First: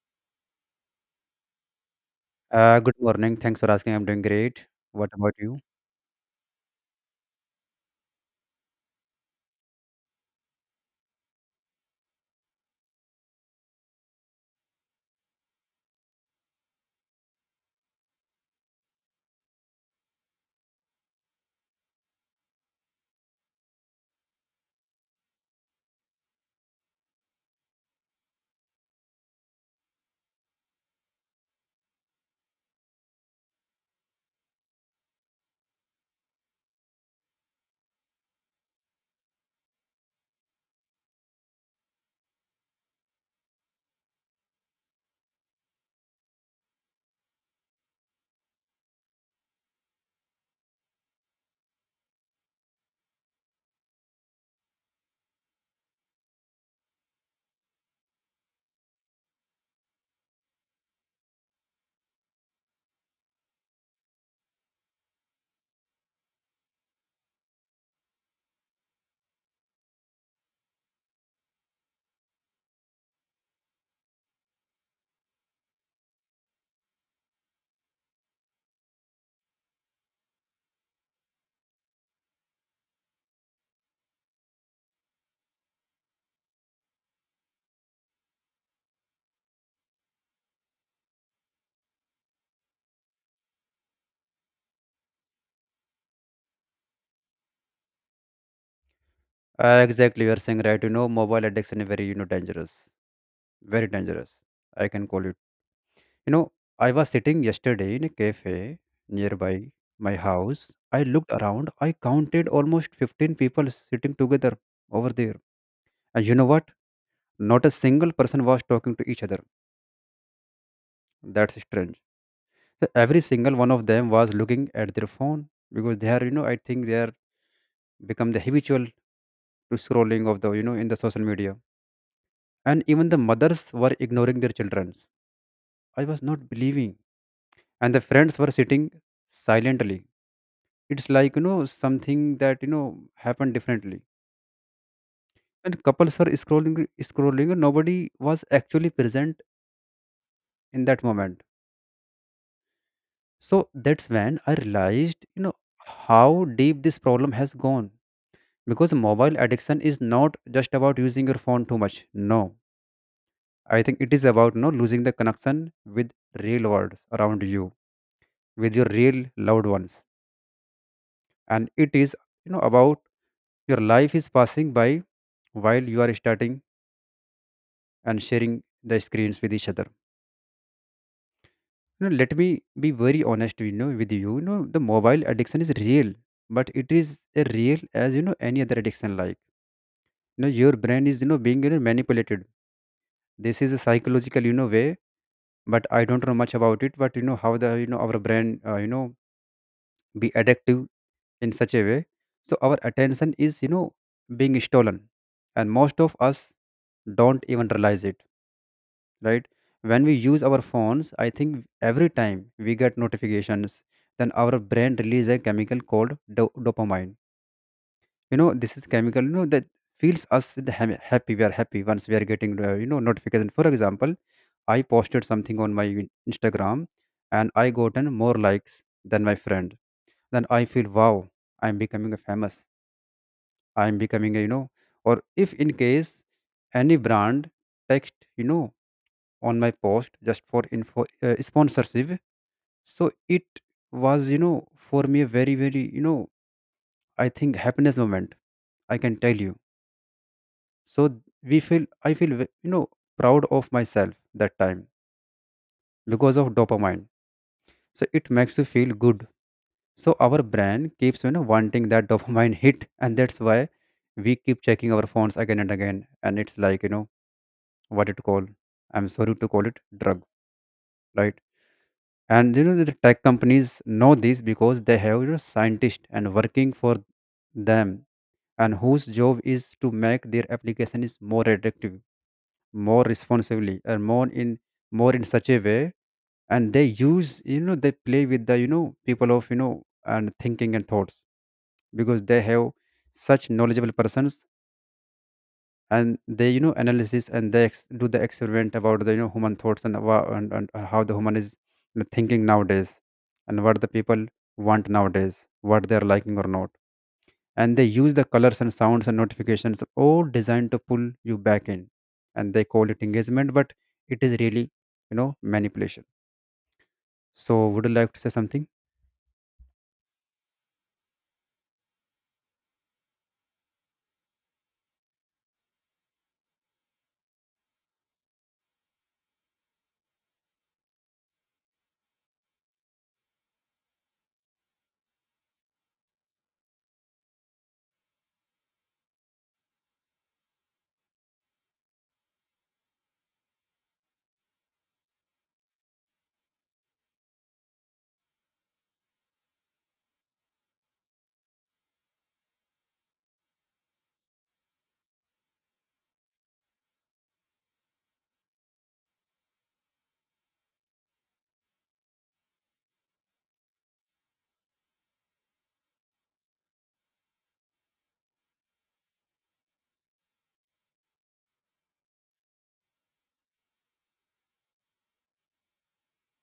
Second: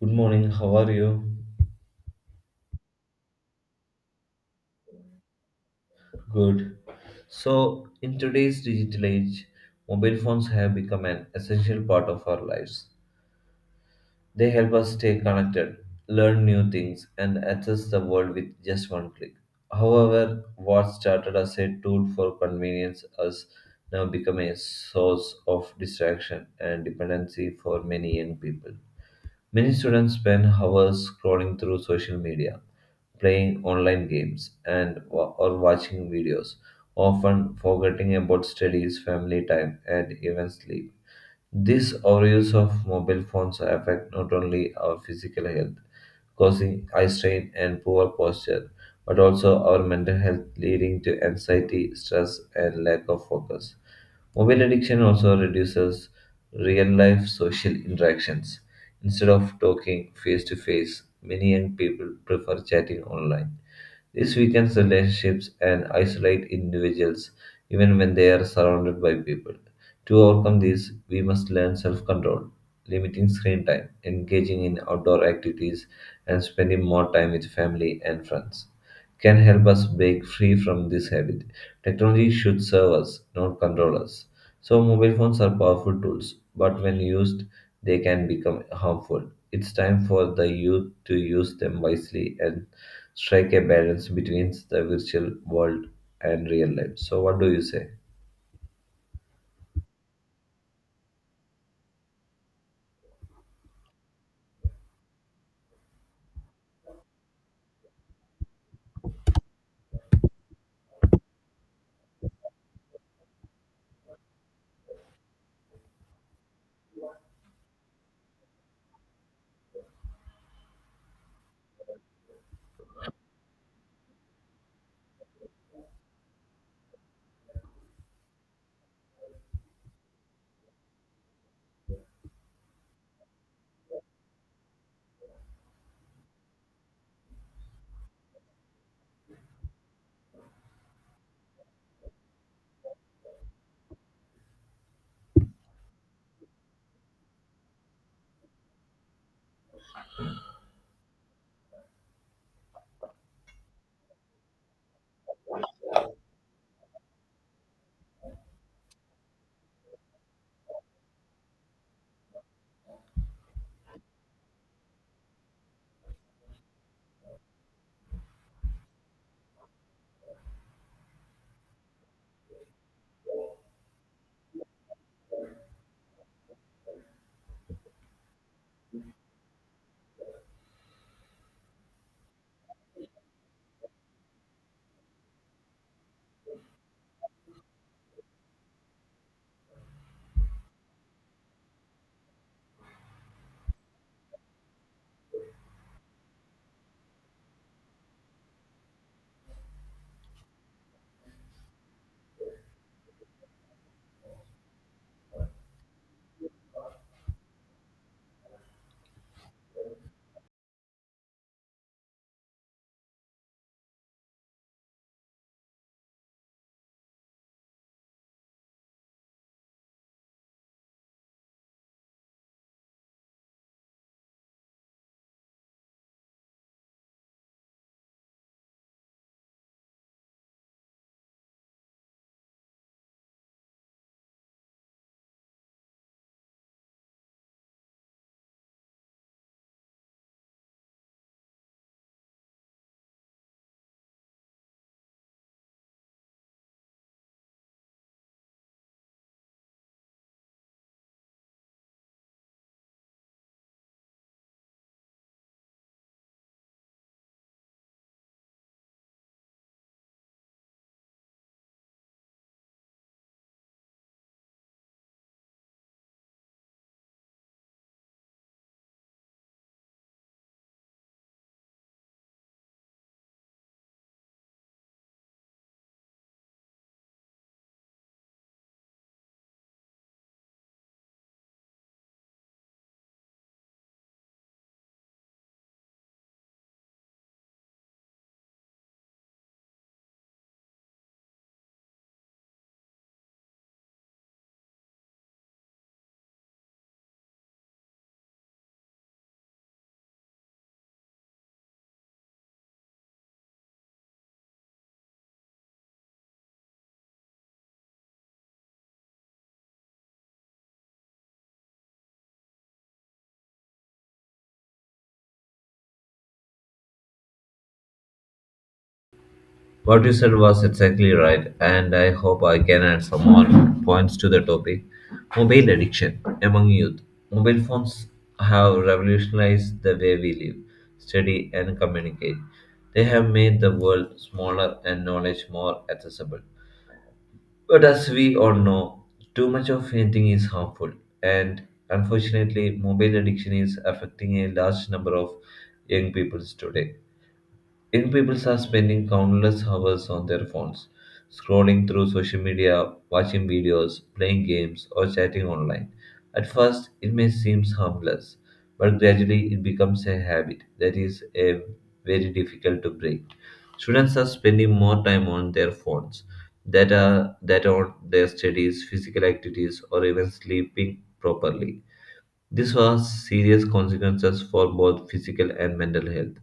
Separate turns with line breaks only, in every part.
Good morning, how are you?
Good morning. Thanks for asking. I'm doing great. What about you?
Good. So, in today's digital age, mobile phones have become an essential part of our lives. They help us stay connected, learn new things, and access the world with just one click. However, what started as a tool for convenience has now become a source of distraction and dependency for many young people. Many students spend hours scrolling through social media, playing online games, and wa- or watching videos, often forgetting about studies, family time, and even sleep. These overuse of mobile phones affect not only our physical health, causing eye strain and poor posture, but also our mental health, leading to anxiety, stress, and lack of focus. Mobile addiction also reduces real life social interactions. Instead of talking face to face, many young people prefer chatting online. This weakens relationships and isolates individuals even when they are surrounded by people. To overcome this, we must learn self control, limiting screen time, engaging in outdoor activities, and spending more time with family and friends. Can help us break free from this habit. Technology should serve us, not control us. So, mobile phones are powerful tools, but when used, they can become harmful. It's time for the youth to use them wisely and strike a balance between the virtual world and real life. So, what do you say?
Exactly, you're saying right. Mobile addiction is very dangerous. Very dangerous. I can call it. You know, I was sitting yesterday in a cafe nearby my house. I looked around. I counted almost 15 people sitting together over there. And you know what? Not a single person was talking to each other. That's strange. So every single one of them was looking at their phone, because they are, I think they are become the habitual to scrolling of the in the social media. And even the mothers were ignoring their children. I was not believing, and the friends were sitting silently. It's like, something that happened differently. And couples were scrolling, and nobody was actually present in that moment. So that's when I realized, how deep this problem has gone, because mobile addiction is not just about using your phone too much. No, I think it is about, losing the connection with real world around you, with your real loved ones. And it is about your life is passing by while you are starting and sharing the screens with each other. Let me be very honest with you. The mobile addiction is real, but it is a real as any other addiction. Like, your brain is being manipulated. This is a psychological way, but I don't know much about it. But you know how the our brain be addictive in such a way. So our attention is being stolen, and most of us don't even realize it, right? When we use our phones, I think every time we get notifications, then our brain releases a chemical called dopamine. This is chemical that feels us the happy. We are happy once we are getting notification. For example, I posted something on my Instagram, and I gotten more likes than my friend. Then I feel wow, I'm becoming famous. I am becoming a, or if in case any brand text on my post just for info, sponsorship. So it was for me a very, very, I think happiness moment. I can tell you. So I feel proud of myself that time because of dopamine. So it makes you feel good. So our brain keeps wanting that dopamine hit, and that's why we keep checking our phones again and again. And it's like, what it call. I'm sorry to call it drug, right? And the tech companies know this, because they have scientists and working for them, and whose job is to make their application is more attractive, more responsibly, and more in such a way. And they use they play with the people of and thinking and thoughts, because they have such knowledgeable persons, and they analysis and they do the experiment about the human thoughts, and how the human is, thinking nowadays, and what the people want nowadays, what they are liking or not. And they use the colors and sounds and notifications all designed to pull you back in. And they call it engagement, but it is really manipulation. So would you like to say something?
What you said was exactly right, and I hope I can add some more points to the topic. Mobile addiction among youth. Mobile phones have revolutionized the way we live, study, and communicate. They have made the world smaller and knowledge more accessible. But as we all know, too much of anything is harmful, and unfortunately, mobile addiction is affecting a large number of young people today. Young people are spending countless hours on their phones, scrolling through social media, watching videos, playing games, or chatting online. At first, it may seem harmless, but gradually it becomes a habit that is a very difficult to break. Students are spending more time on their phones that on their studies, physical activities, or even sleeping properly. This has serious consequences for both physical and mental health.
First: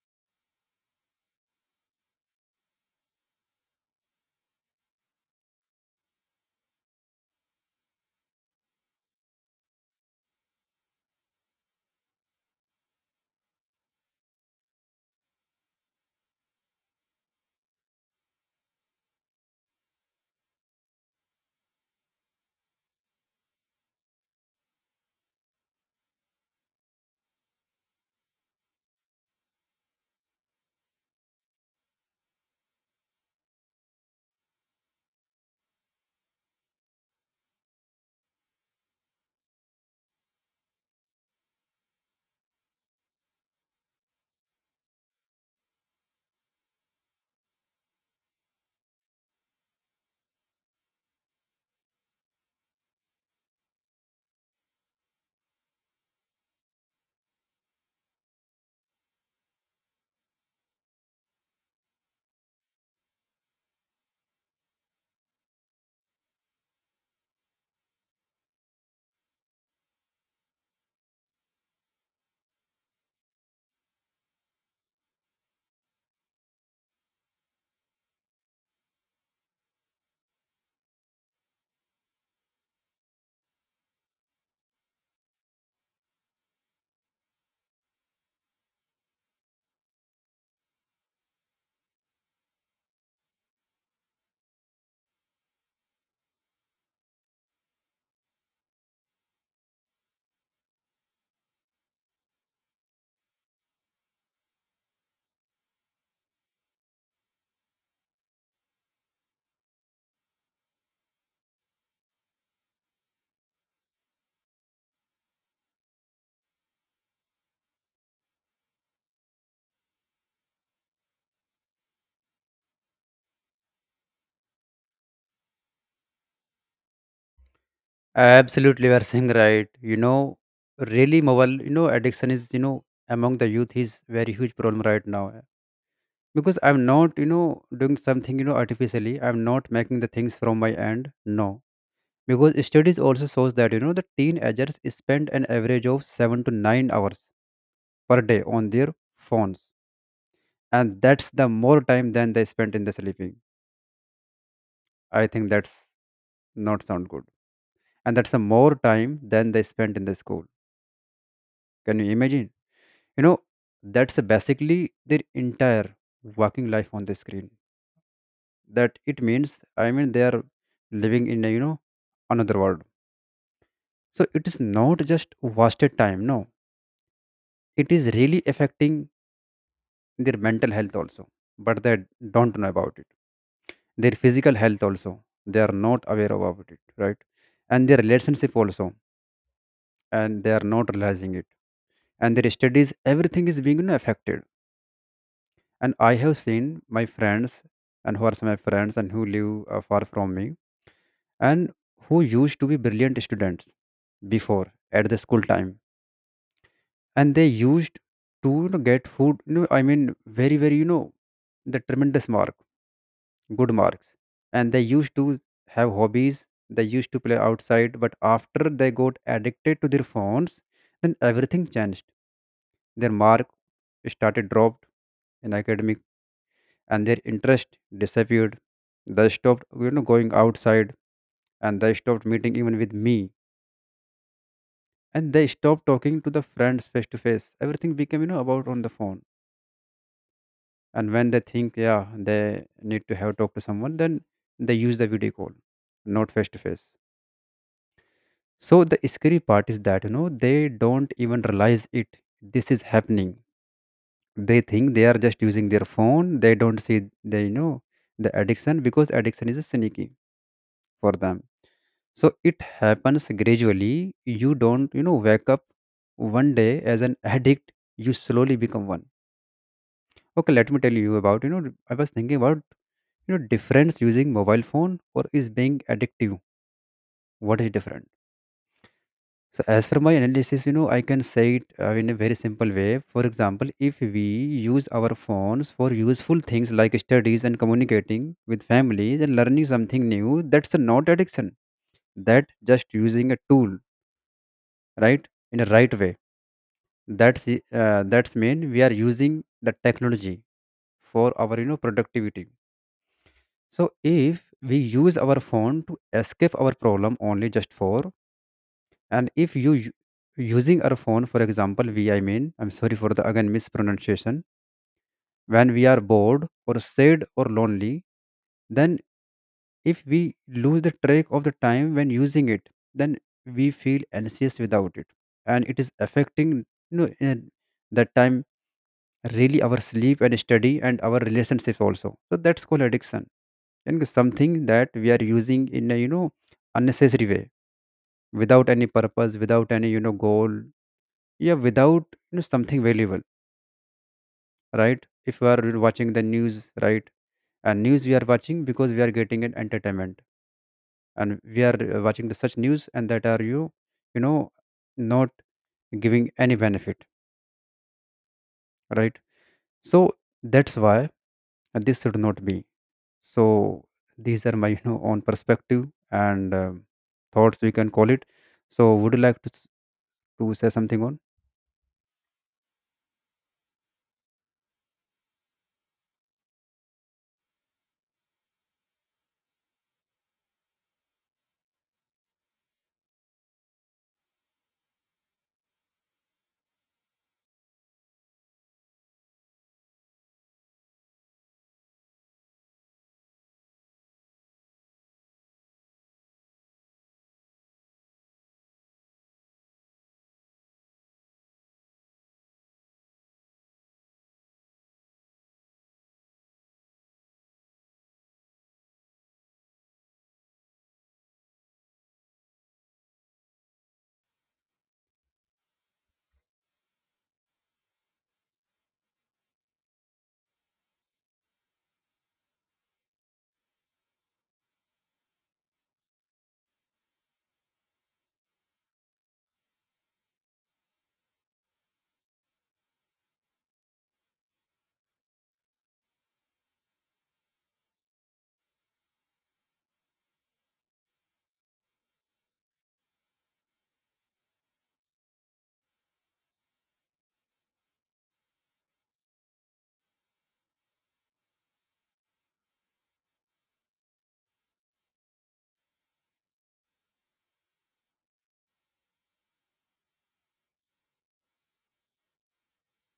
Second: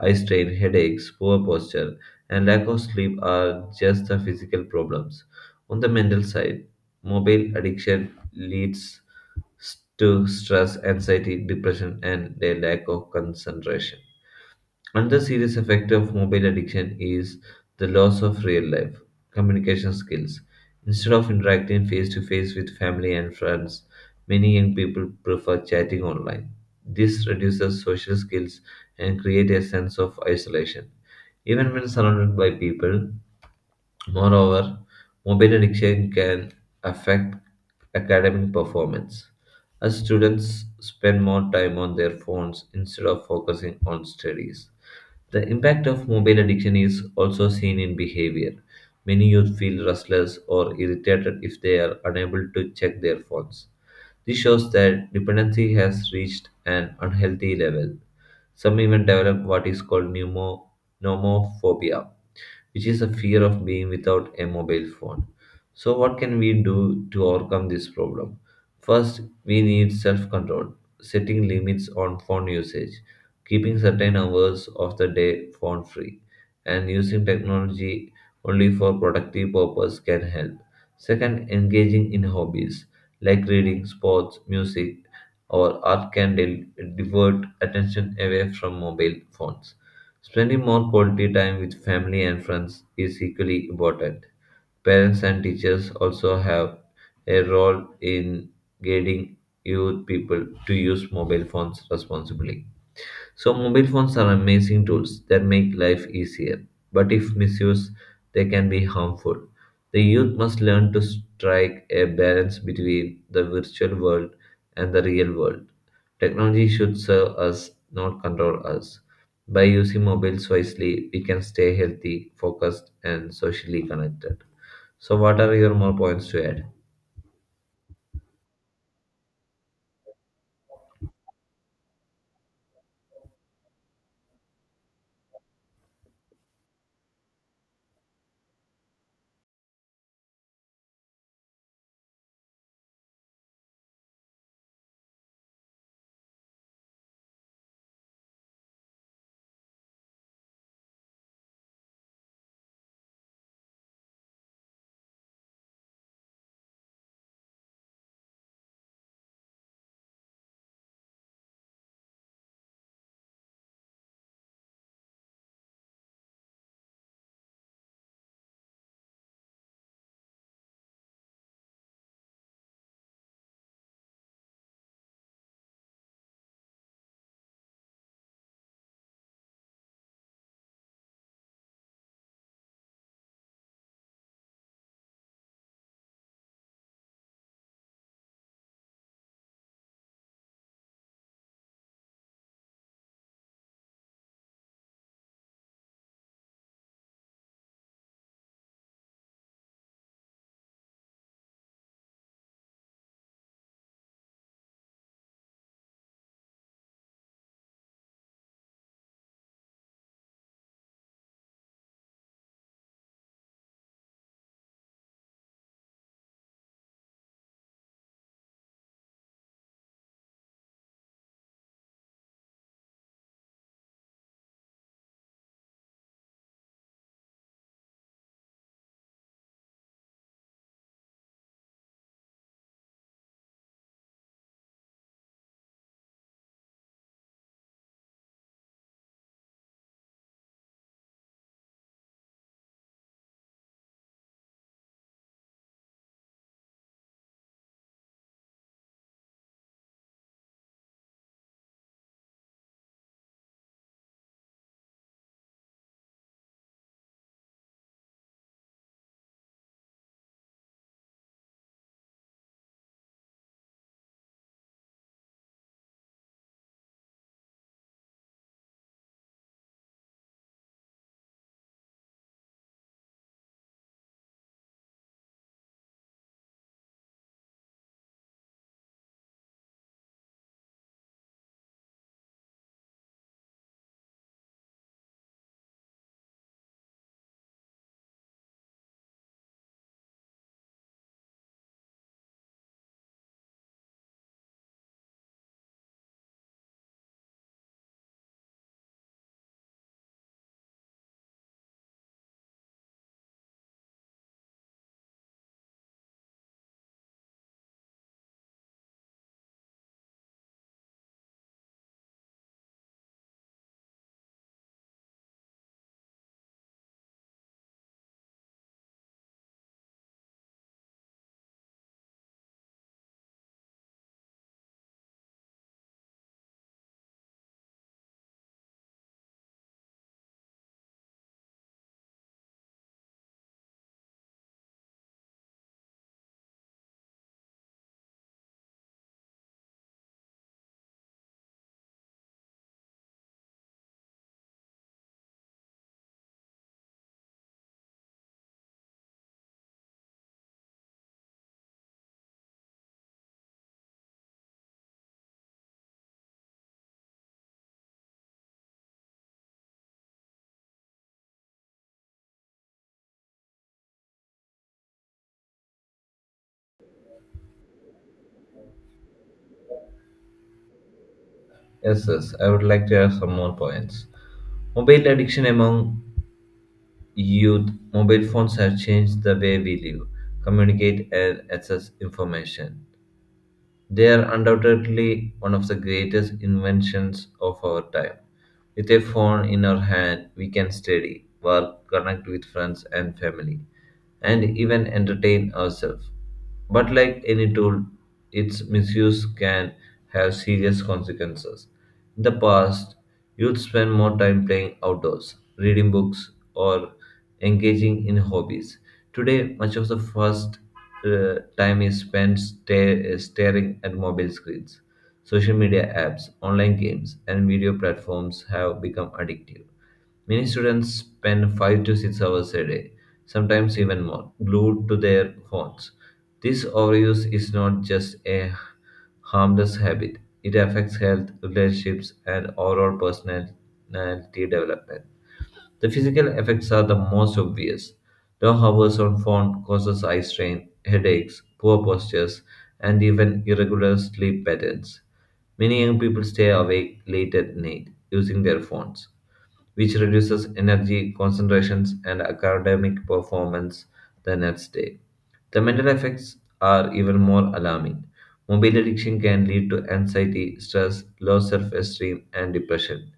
Eye strain, headaches, poor posture, and lack of sleep are just the physical problems. On the mental side, mobile addiction leads to stress, anxiety, depression, and a lack of concentration. Another serious effect of mobile addiction is the loss of real life communication skills. Instead of interacting face to face with family and friends, many young people prefer chatting online. This reduces social skills and creates a sense of isolation. Even when surrounded by people, moreover, mobile addiction can affect academic performance. As students spend more time on their phones instead of focusing on studies, the impact of mobile addiction is also seen in behavior. Many youth feel restless or irritated if they are unable to check their phones. This shows that dependency has reached an unhealthy level. Some even develop what is called pneumophobia, which is a fear of being without a mobile phone. So, what can we do to overcome this problem? First, we need self control, setting limits on phone usage, keeping certain hours of the day phone free, and using technology only for productive purpose can help. Second, engaging in hobbies like reading, sports, music, or art can divert attention away from mobile phones. Spending more quality time with family and friends is equally important. Parents and teachers also have a role in guiding youth people to use mobile phones responsibly. So, mobile phones are amazing tools that make life easier, but if misused, they can be harmful. The youth must learn to strike a balance between the virtual world and the real world. Technology should serve us, not control us. By using mobiles wisely, we can stay healthy, focused, and socially connected. So, what are your more points to add?
Absolutely, you are saying right. Really, mobile addiction is, among the youth, is very huge problem right now. Because I'm not, doing something artificially. I'm not making the things from my end. No, because studies also shows that the teenagers spend an average of 7 to 9 hours per day on their phones, and that's the more time than they spent in the sleeping. I think that's not sound good. And that's a more time than they spent in the school. Can you imagine? you know that's basically their entire working life on the screen. That it means, I mean, they are living in a another world. So it is not just wasted time. No, it is really affecting their mental health also, but they don't know about it. Their physical health also, they are not aware about it, right? And their relationship also, and they are not realizing it. And their studies, everything is being affected. And I have seen my friends, and who are some of my friends and who live far from me, and who used to be brilliant students before at the school time. And they used to get food, I mean, very very the tremendous mark, good marks. And they used to have hobbies, they used to play outside. But after they got addicted to their phones, then everything changed. Their mark started dropped in academic, and their interest disappeared. They stopped going outside, and they stopped meeting even with me. And they stop talking to the friends face to face. Everything became about on the phone. And when they think yeah, they need to have talk to someone, then they use the video call, not face to face. So the scary part is that they don't even realize it. This is happening. They think they are just using their phone. They don't see they, the addiction, because addiction is sneaky for them. So it happens gradually. You don't wake up one day as an addict. You slowly become one. Okay, let me tell you about, I was thinking about, difference using mobile phone or is being addictive. What is different? So as for my analysis, I can say it in a very simple way. For example, if we use our phones for useful things like studies and communicating with families and learning something new, that's a not addiction. That just using a tool, right, in a right way. That's mean we are using the technology for our productivity. So if we use our phone to escape our problem only just for, and if using our phone, for example, I mean, I'm sorry for the again mispronunciation, when we are bored or sad or lonely, then if we lose the track of the time when using it, then we feel anxious without it. And it is affecting, in that time, really our sleep and study and our relationship also. So that's called addiction, and something that we are using in a unnecessary way, without any purpose, without any goal. Yeah, without, something valuable. Right, if we are watching the news, right, and news we are watching because we are getting an entertainment, and we are watching the such news, and that are you you know not giving any benefit, right? So that's why this should not be. So these are my own perspective. And thoughts, we can call it. So would you like to say something on?
Yes, yes, I would like to add some more points. Mobile addiction among youth, mobile phones have changed the way we live, communicate, and access information. They are undoubtedly one of the greatest inventions of our time. With a phone in our hand, we can study, work, connect with friends and family, and even entertain ourselves. But like any tool, its misuse can have serious consequences. In the past, youth spent more time playing outdoors, reading books, or engaging in hobbies. Today, much of the first time is spent staring at mobile screens. Social media apps, online games, and video platforms have become addictive. Many students spend 5 to 6 hours a day, sometimes even more, glued to their phones. This overuse is not just a harmless habit, it affects health, relationships, and overall personality development. The physical effects are the most obvious. Long hours on phone causes eye strain, headaches, poor postures, and even irregular sleep patterns. Many young people stay awake late at night using their phones, which reduces energy concentrations and academic performance the next day. The mental effects are even more alarming. Mobile addiction can lead to anxiety, stress, low self esteem, and depression.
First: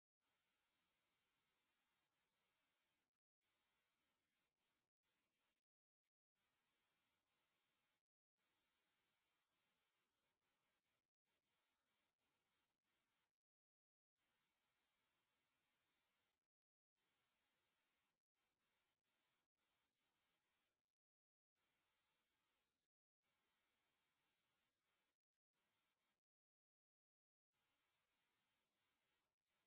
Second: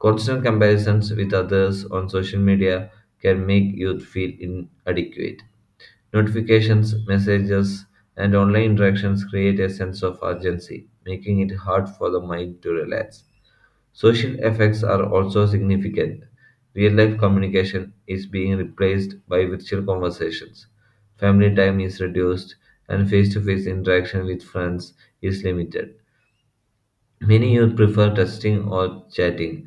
Constant comparisons with others on social media can make youth feel inadequate. Notifications, messages, and online interactions create a sense of urgency, making it hard for the mind to relax. Social effects are also significant. Real life communication is being replaced by virtual conversations. Family time is reduced, and face to face interaction with friends is limited. Many youth prefer texting or chatting,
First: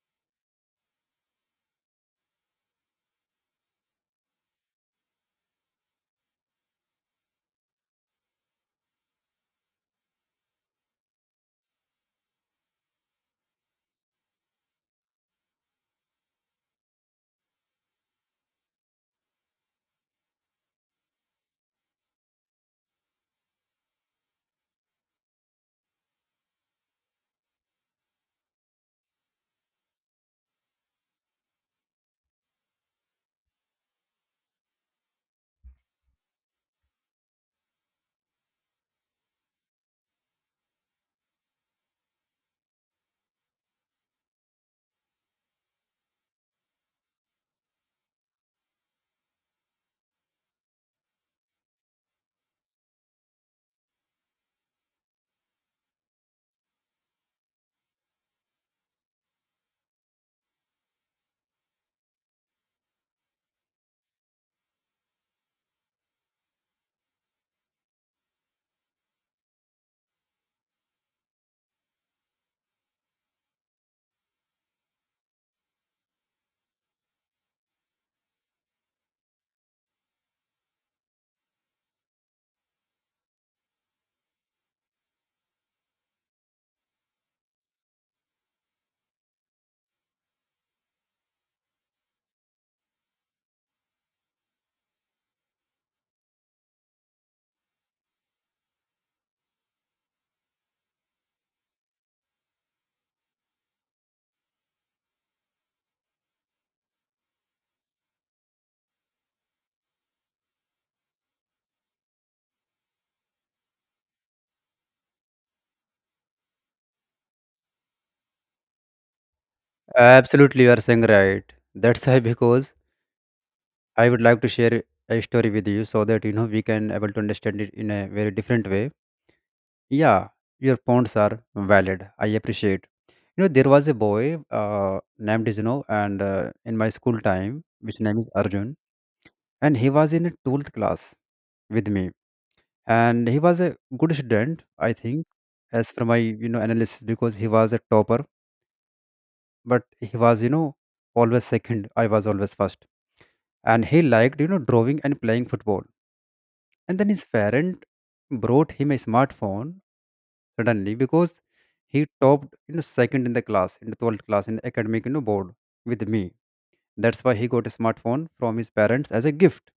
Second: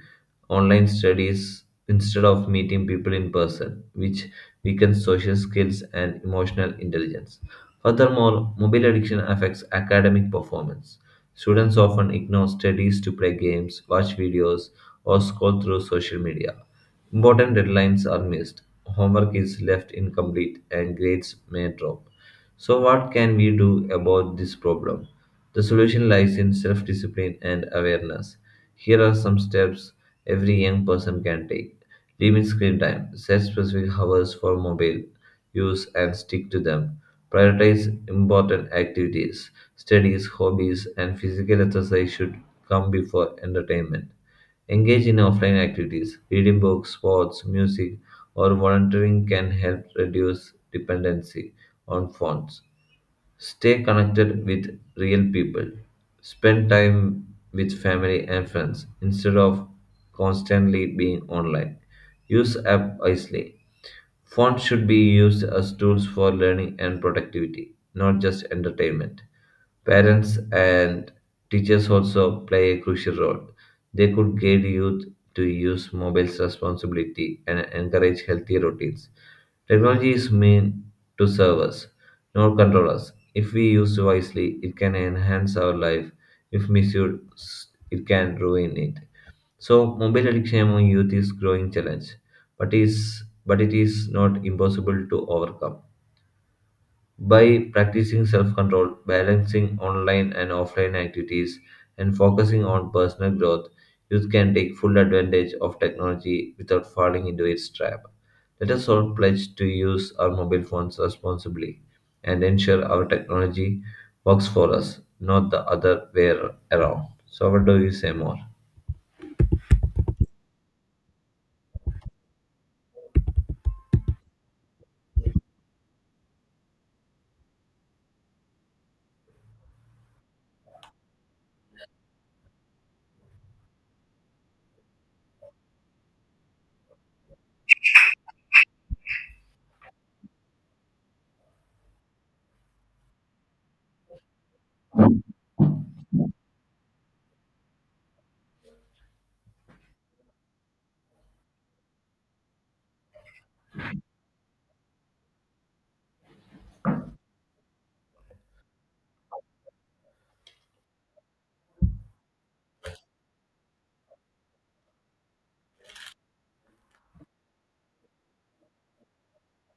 online studies instead of meeting people in person, which weakens social skills and emotional intelligence. Furthermore, mobile addiction affects academic performance. Students often ignore studies to play games, watch videos, or scroll through social media. Important deadlines are missed, homework is left incomplete, and grades may drop. So, what can we do about this problem? The solution lies in self discipline and awareness. Here are some steps every young person can take: limit screen time, set specific hours for mobile use and stick to them, prioritize important activities, studies, hobbies, and physical exercise should come before entertainment. Engage in offline activities. Reading books, sports, music, or volunteering can help reduce dependency on phones. Stay connected with real people. Spend time with family and friends instead of constantly being online. Use app wisely. Fonts should be used as tools for learning and productivity, not just entertainment. Parents and teachers also play a crucial role. They could guide youth to use mobiles responsibly and encourage healthy routines. Technology is meant to serve us, not control us. If we use wisely, it can enhance our life. If misused, it can ruin it. So mobile addiction among youth is growing challenge, but it is not impossible to overcome. By practicing self-control, balancing online and offline activities, and focusing on personal growth, youth can take full advantage of technology without falling into its trap. Let us all pledge to use our mobile phones responsibly and ensure our technology works for us, not the other way around. So what do you say more?
Absolutely, you are saying right. That's why, because I would like to share a story with you, so that we can able to understand it in a very different way. Yeah, your points are valid. I appreciate. There was a boy named is, and in my school time, which name is Arjun. And he was in a 12th class with me, and he was a good student, I think, as for my analysis because he was a topper, but he was always second. I was always first and he liked drawing and playing football. And then his parent brought him a smartphone suddenly because he topped, second in the class, in the 12th class in the academic board with me. That's why he got a smartphone from his parents as a gift.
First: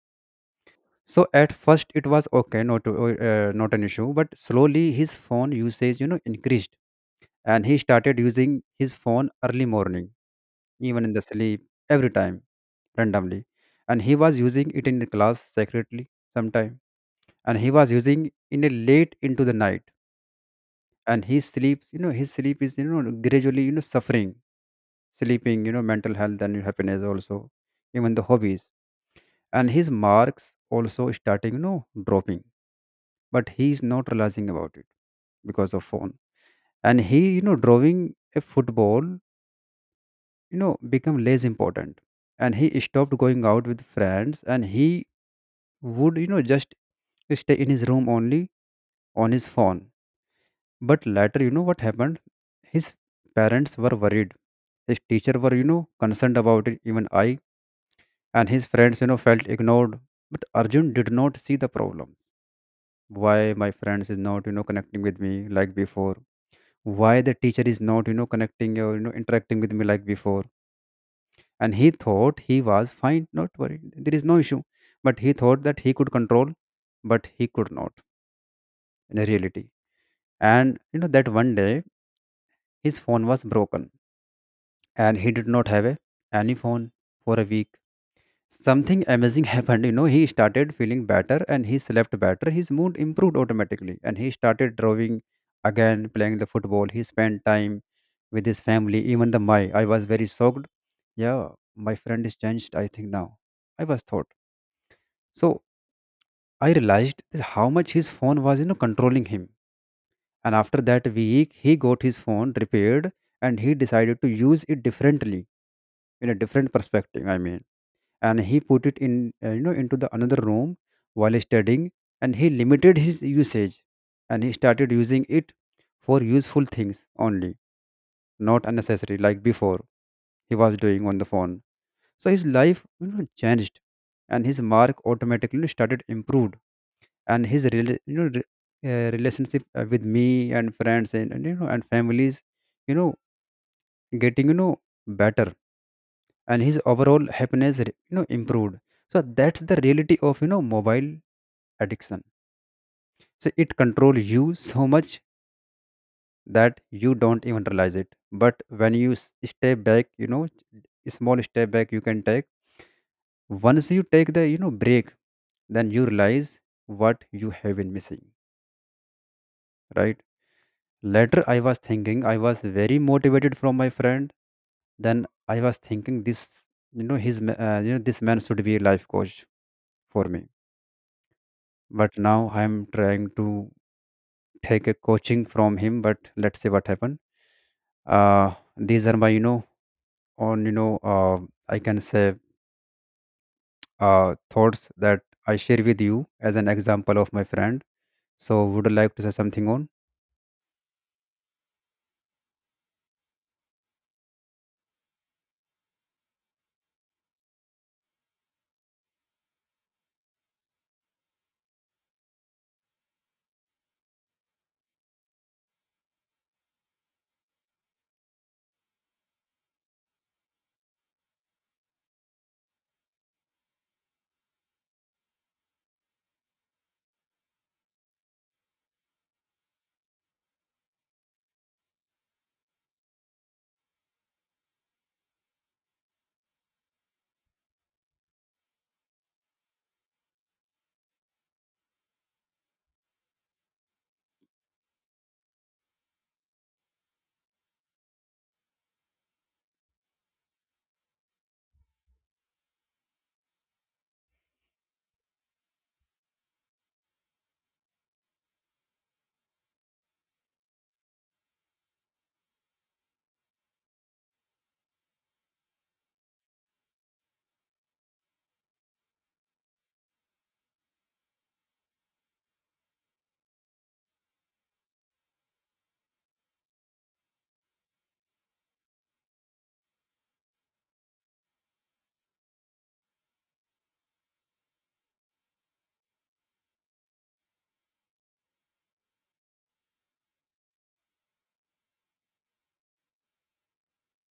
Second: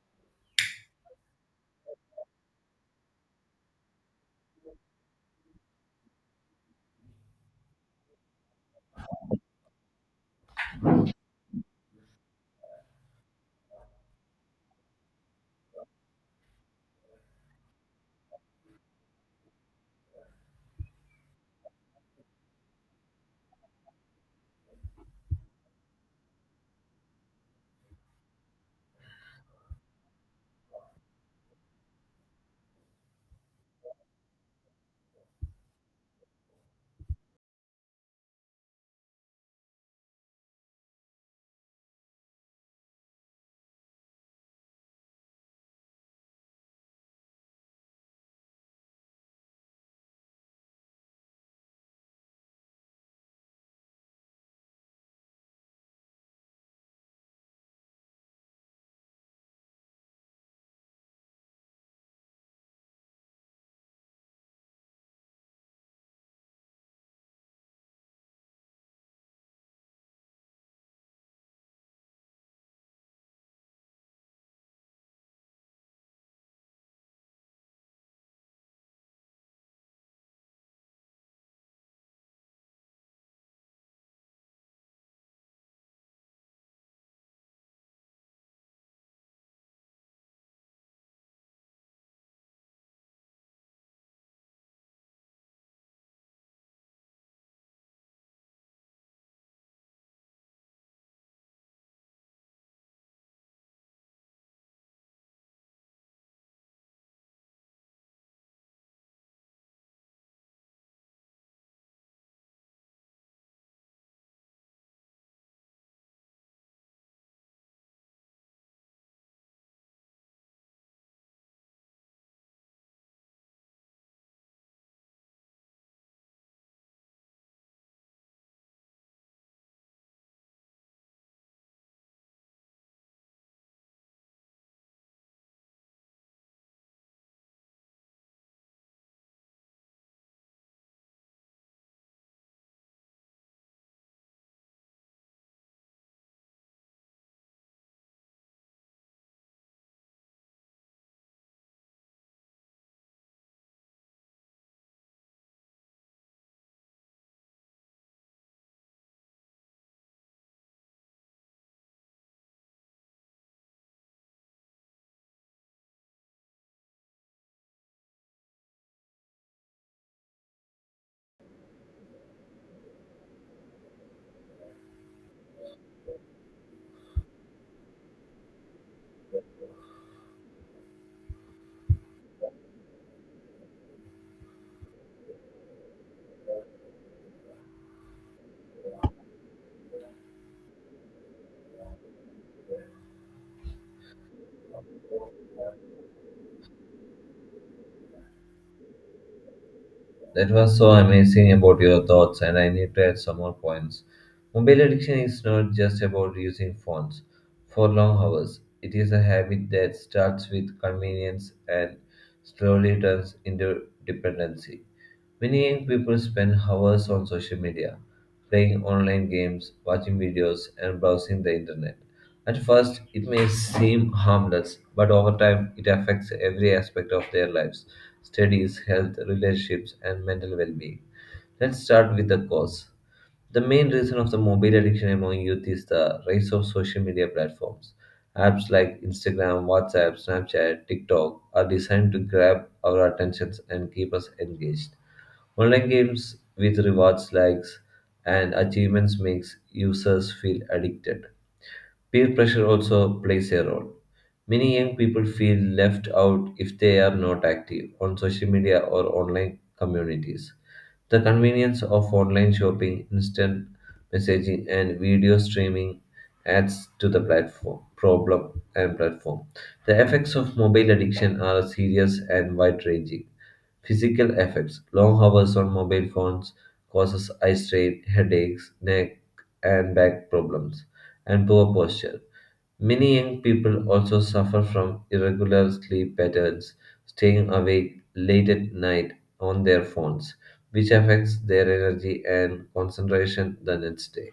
So at first it was okay, not an issue, but slowly his phone usage increased. And he started using his phone early morning, even in the sleep, every time, randomly. And he was using it in the class secretly sometime, and he was using in a late into the night. And he sleeps, his sleep is gradually suffering, sleeping, mental health and happiness also, even the hobbies. And his marks also starting dropping, but he is not realizing about it because of phone. And he drawing, a football become less important. And he stopped going out with friends, and he would just stay in his room only, on his phone. But later, you know what happened? His parents were worried. His teacher were, concerned about it, even I. And his friends, felt ignored. But Arjun did not see the problem. Why my friends is not, connecting with me like before? Why the teacher is not, connecting or, interacting with me like before? And he thought he was fine, not worried. There is no issue. But he thought that he could control, but he could not in reality. And, that one day his phone was broken and he did not have any phone for a week. Something amazing happened. You know, he started feeling better and he slept better. His mood improved automatically and he started drawing again, playing the football. He spent time with his family, even the my. I was very shocked. Yeah, my friend is changed, I think now. I was thought. So I realized that how much his phone was, controlling him. And after that week, he got his phone repaired and he decided to use it differently, in a different perspective. I mean, and he put it in into the another room while studying. And he limited his usage and he started using it for useful things only, not unnecessary like before he was doing on the phone. So his life changed, and his mark automatically started improved. And his relationship with me and friends and and families you know getting better. And his overall happiness improved. So that's the reality of mobile addiction. So it controls you so much that you don't even realize it. But when you step back, you know, small step back you can take. Once you take the, break, then you realize what you have been missing, right? Later, I was thinking, I was very motivated from my friend. Then I was thinking this, his, this man should be a life coach for me. But now I'm trying to take a coaching from him. But let's see what happened. Uh, these are my on you know I can say thoughts that I share with you as an example of my friend. So would you like to say something on?
That was so amazing about your thoughts, and I need to add some more points. Mobile addiction is not just about using phones for long hours, it is a habit that starts with convenience and slowly turns into dependency. Many young people spend hours on social media, playing online games, watching videos, and browsing the internet. At first, it may seem harmless, but over time, it affects every aspect of their lives: studies, health, relationships, and mental well being. Let's start with the cause. The main reason of the mobile addiction among youth is the rise of social media platforms. Apps like Instagram, WhatsApp, Snapchat, TikTok are designed to grab our attentions and keep us engaged. Online games with rewards, likes, and achievements makes users feel addicted. Peer pressure also plays a role. Many young people feel left out if they are not active on social media or online communities. The convenience of online shopping, instant messaging, and video streaming adds to the platform problem and platform. The effects of mobile addiction are serious and wide-ranging. Physical effects: long hours on mobile phones causes eye strain, headaches, neck and back problems, and poor posture. Many young people also suffer from irregular sleep patterns, staying awake late at night on their phones, which affects their energy and concentration the next day.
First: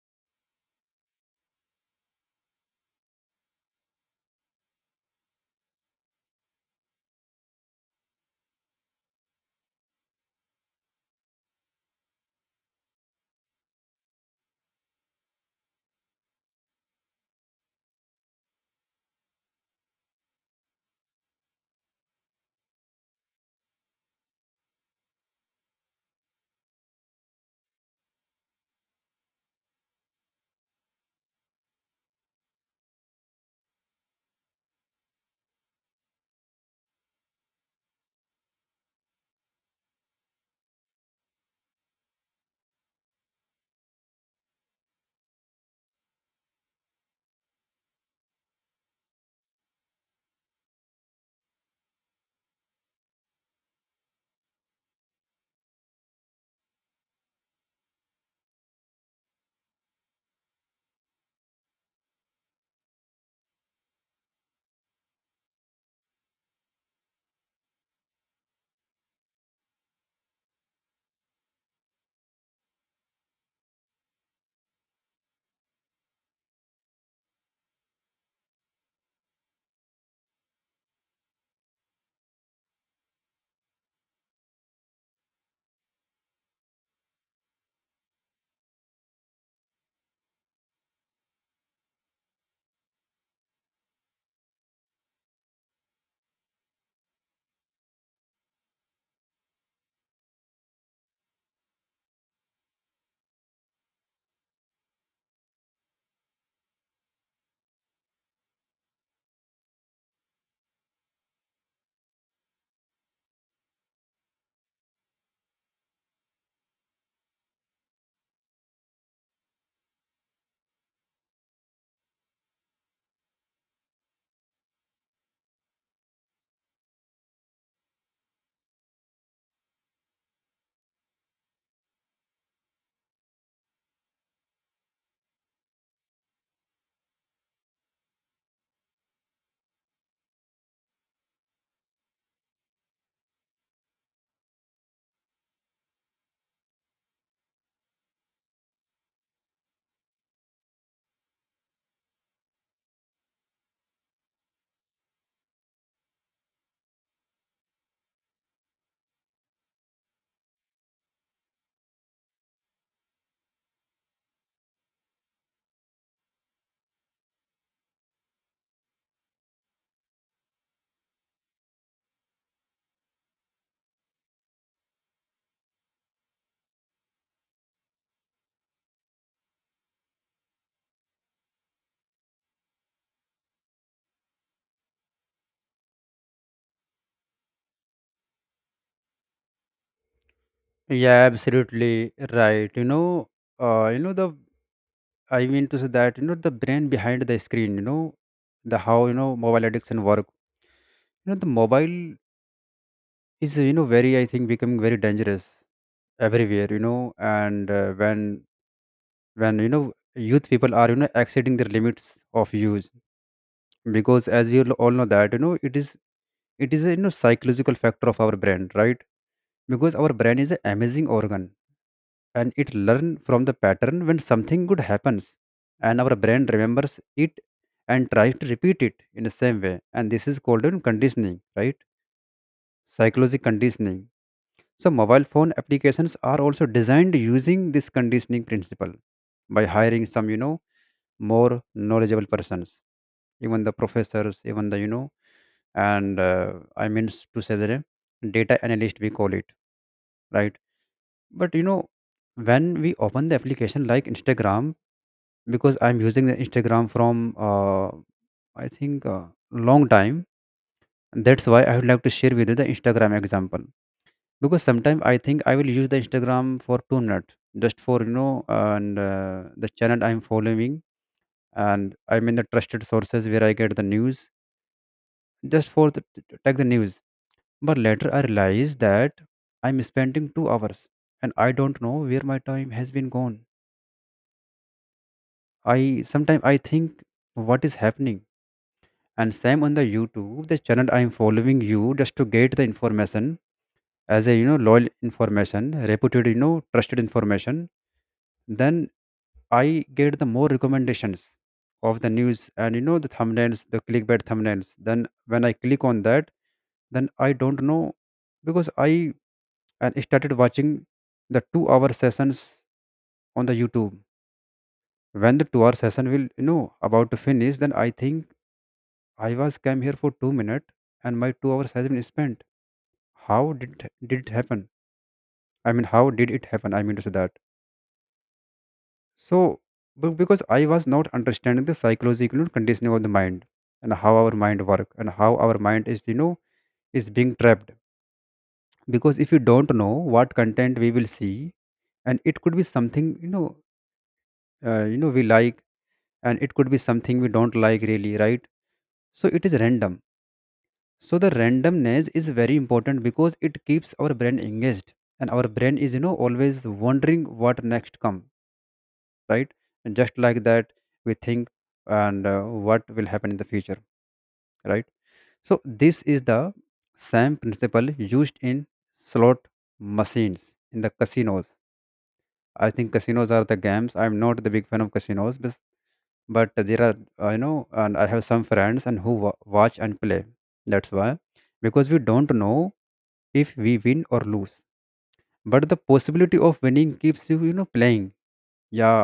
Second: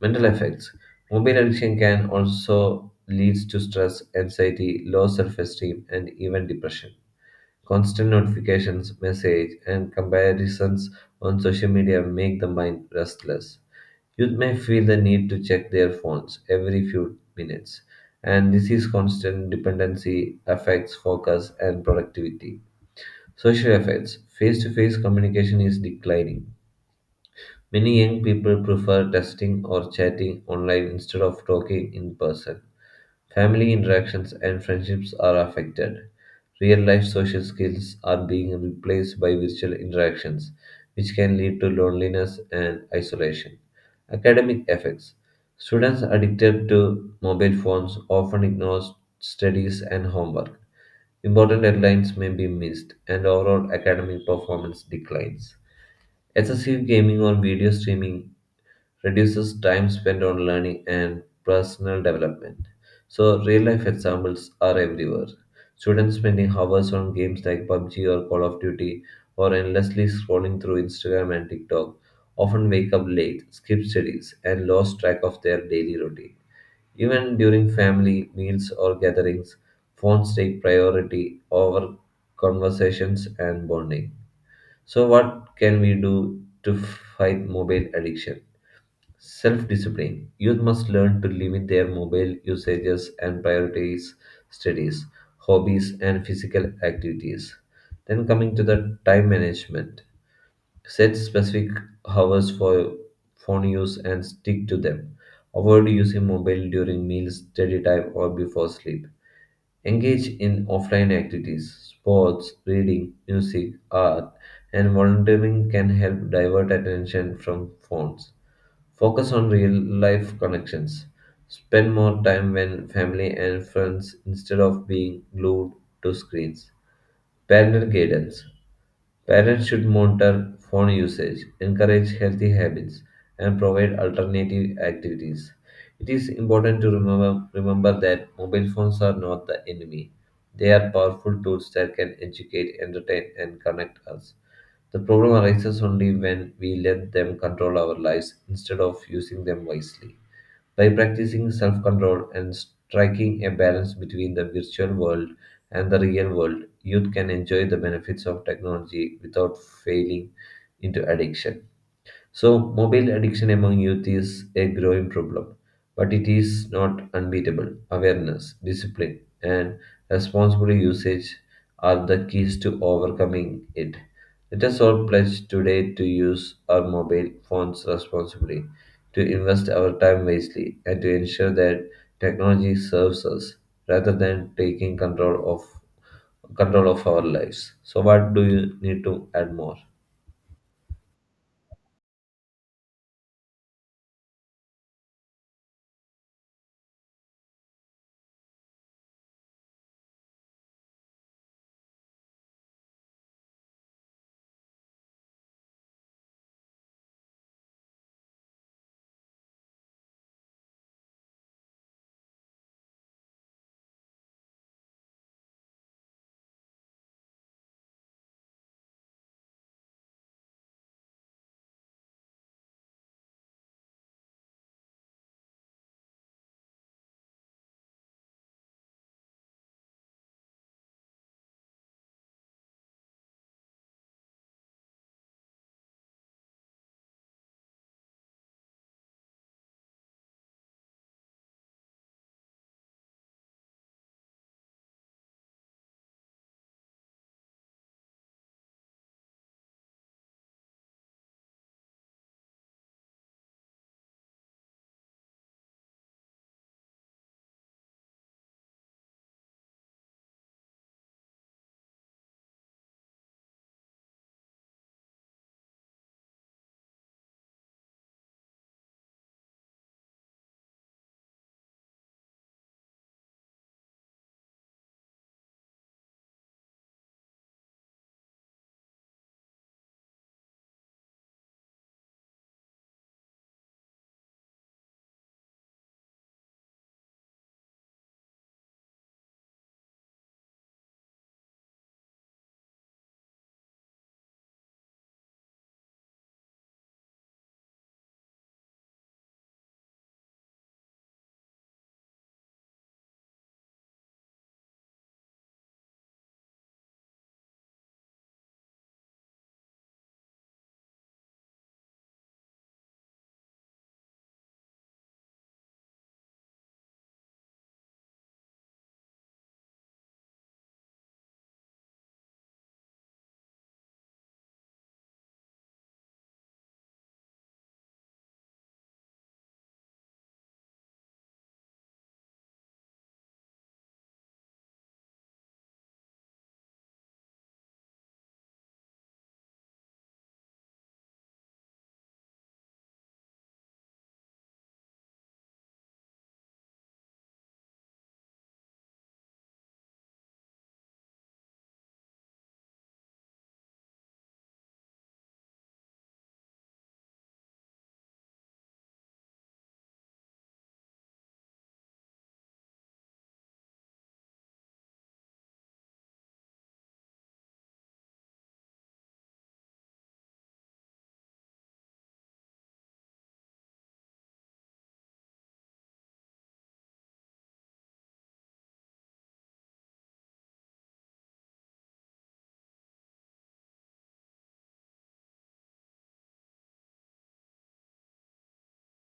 Mental effects: mobile addiction can also leads to stress, anxiety, low self-esteem, and even depression. Constant notifications, message, and comparisons on social media make the mind restless. Youth may feel the need to check their phones every few minutes, and this is constant dependency affects focus and productivity. Social effects: face to face communication is declining. Many young people prefer texting or chatting online instead of talking in person. Family interactions and friendships are affected. Real life social skills are being replaced by virtual interactions, which can lead to loneliness and isolation. Academic effects: students addicted to mobile phones often ignore studies and homework. Important deadlines may be missed, and overall academic performance declines. Excessive gaming or video streaming reduces time spent on learning and personal development. So, real life examples are everywhere. Students spending hours on games like PUBG or Call of Duty or endlessly scrolling through Instagram and TikTok often wake up late, skip studies, and lose track of their daily routine. Even during family meals or gatherings, phones take priority over conversations and bonding. So, what can we do to fight mobile addiction? Self discipline. Youth must learn to limit their mobile usages and prioritize studies, hobbies, and physical activities. Then, coming to the time management, set specific hours for phone use and stick to them. Avoid using mobile during meals, study time, or before sleep. Engage in offline activities, sports, reading, music, art, and volunteering can help divert attention from phones. Focus on real life connections. Spend more time with family and friends instead of being glued to screens. Parental guidance. Parents should monitor phone usage, encourage healthy habits, and provide alternative activities. It is important to remember that mobile phones are not the enemy. They are powerful tools that can educate, entertain, and connect us. The problem arises only when we let them control our lives instead of using them wisely. By practicing self control and striking a balance between the virtual world and the real world, youth can enjoy the benefits of technology without failing into addiction. So, mobile addiction among youth is a growing problem, but it is not unbeatable. Awareness, discipline, and responsible usage are the keys to overcoming it. Let us all pledge today to use our mobile phones responsibly, to invest our time wisely, and to ensure that technology serves us rather than taking control of our lives. So, what do you need to add more?
Yeah, absolutely right. You know, the I mean to say that the brain behind the screen. You know, the how mobile addiction work. You know, the mobile is very, I think, becoming very dangerous everywhere. You know, and when youth people are exceeding their limits of use, because as we all know that it is a, psychological factor of our brain, right? Because our brain is an amazing organ and it learn from the pattern when something good happens, and our brain remembers it and tries to repeat it in the same way, and this is called in conditioning, right? Psychological conditioning. So mobile phone applications are also designed using this conditioning principle, by hiring some more knowledgeable persons, even the professors, even the you know, and I means to say that a data analyst we call it, right? But you know, when we open the application like Instagram, because I'm using the Instagram from I think long time. That's why I would like to share with you the Instagram example, because sometimes I think I will use the Instagram for 2 minutes, just for you know and the channel I'm following, and I mean the trusted sources where I get the news, just for to take the news. But later I realized that I'm spending 2 hours and I don't know where my time has been gone. I sometimes I think what is happening. And same on the YouTube, the channel I'm following you, just to get the information as a, loyal information, reputed, trusted information. Then I get the more recommendations of the news and the thumbnails, the clickbait thumbnails. Then when I click on that, then I don't know, because I and started watching the 2 hour sessions on the youtube. When the 2 hour session will about to finish, then I think I was came here for 2 minutes and my 2 hours has been spent. How did it happen? I mean how did it happen, I mean to say that. So because I was not understanding the psychological conditioning of the mind and how our mind work and how our mind is is being trapped. Because if you don't know what content we will see, and it could be something we like, and it could be something we don't like, really, right? So it is random. So the randomness is very important because it keeps our brain engaged, and our brain is always wondering what next come, right? And just like that we think and what will happen in the future, right? So this is the same principle used in slot machines in the casinos. I think casinos are the games, I'm not the big fan of casinos, but there are and I have some friends and who watch and play. That's why, because we don't know if we win or lose, but the possibility of winning keeps you you know playing. Yeah,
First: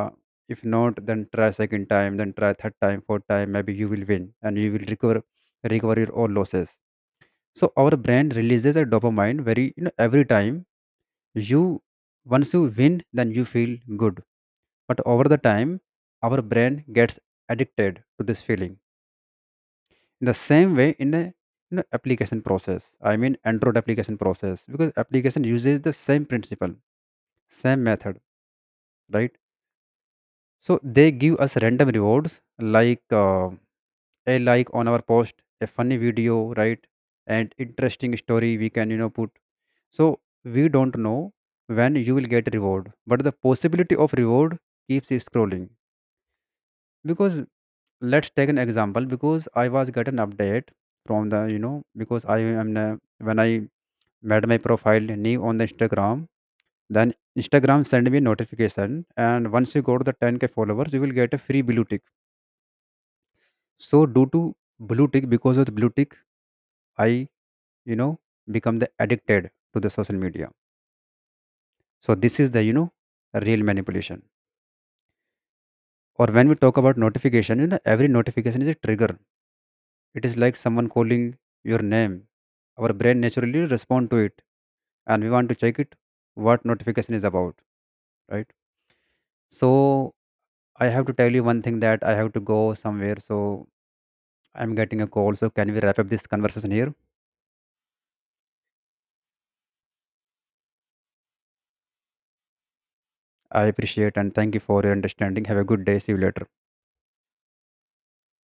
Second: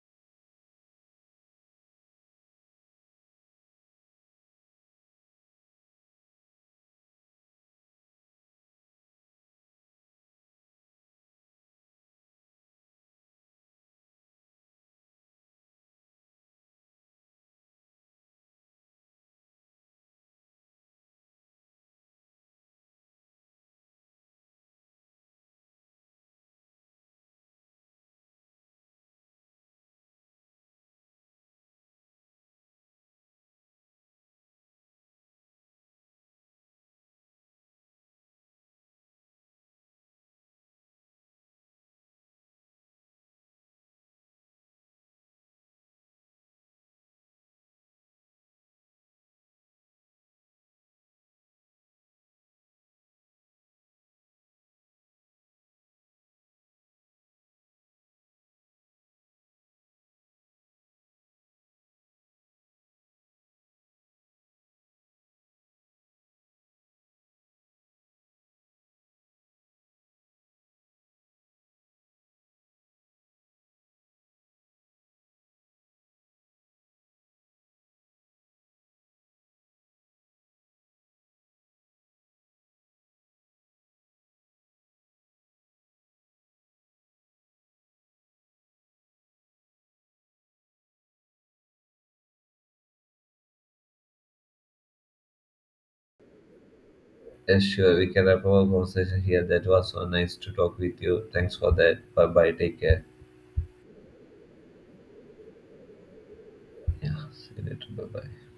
if not, then try second time, then try third time, fourth time, maybe you will win and you will recover your all losses. So our brain releases a dopamine very every time you, once you win, then you feel good. But over the time, our brain gets addicted to this feeling. The same way in a, application process, I mean android application process, because application uses the same principle, same method, right? So they give us random rewards, like a like on our post, a funny video, right? And interesting story we can put. So we don't know when you will get reward, but the possibility of reward keeps scrolling. Because let's take an example, because I was get an update from the, because I am when I made my profile new on the Instagram. Then Instagram send me notification, and once you go to the 10k followers, you will get a free blue tick. So due to blue tick, because of the blue tick, I you know become the addicted to the social media. So this is the real manipulation. Or when we talk about notification, you know every notification is a trigger. It is like someone calling your name. Our brain naturally respond to it, and we want to check it what notification is about, right? So I have to tell you one thing that I have to go somewhere, so I'm getting a call. So can we wrap up this conversation here?
Yes, sure. We can wrap up our conversation here. That was so nice to talk with you. Thanks for that. Bye bye. Take care.
I appreciate and thank you for your understanding. Have a good day. See you later.
Yeah. See you later. Bye bye.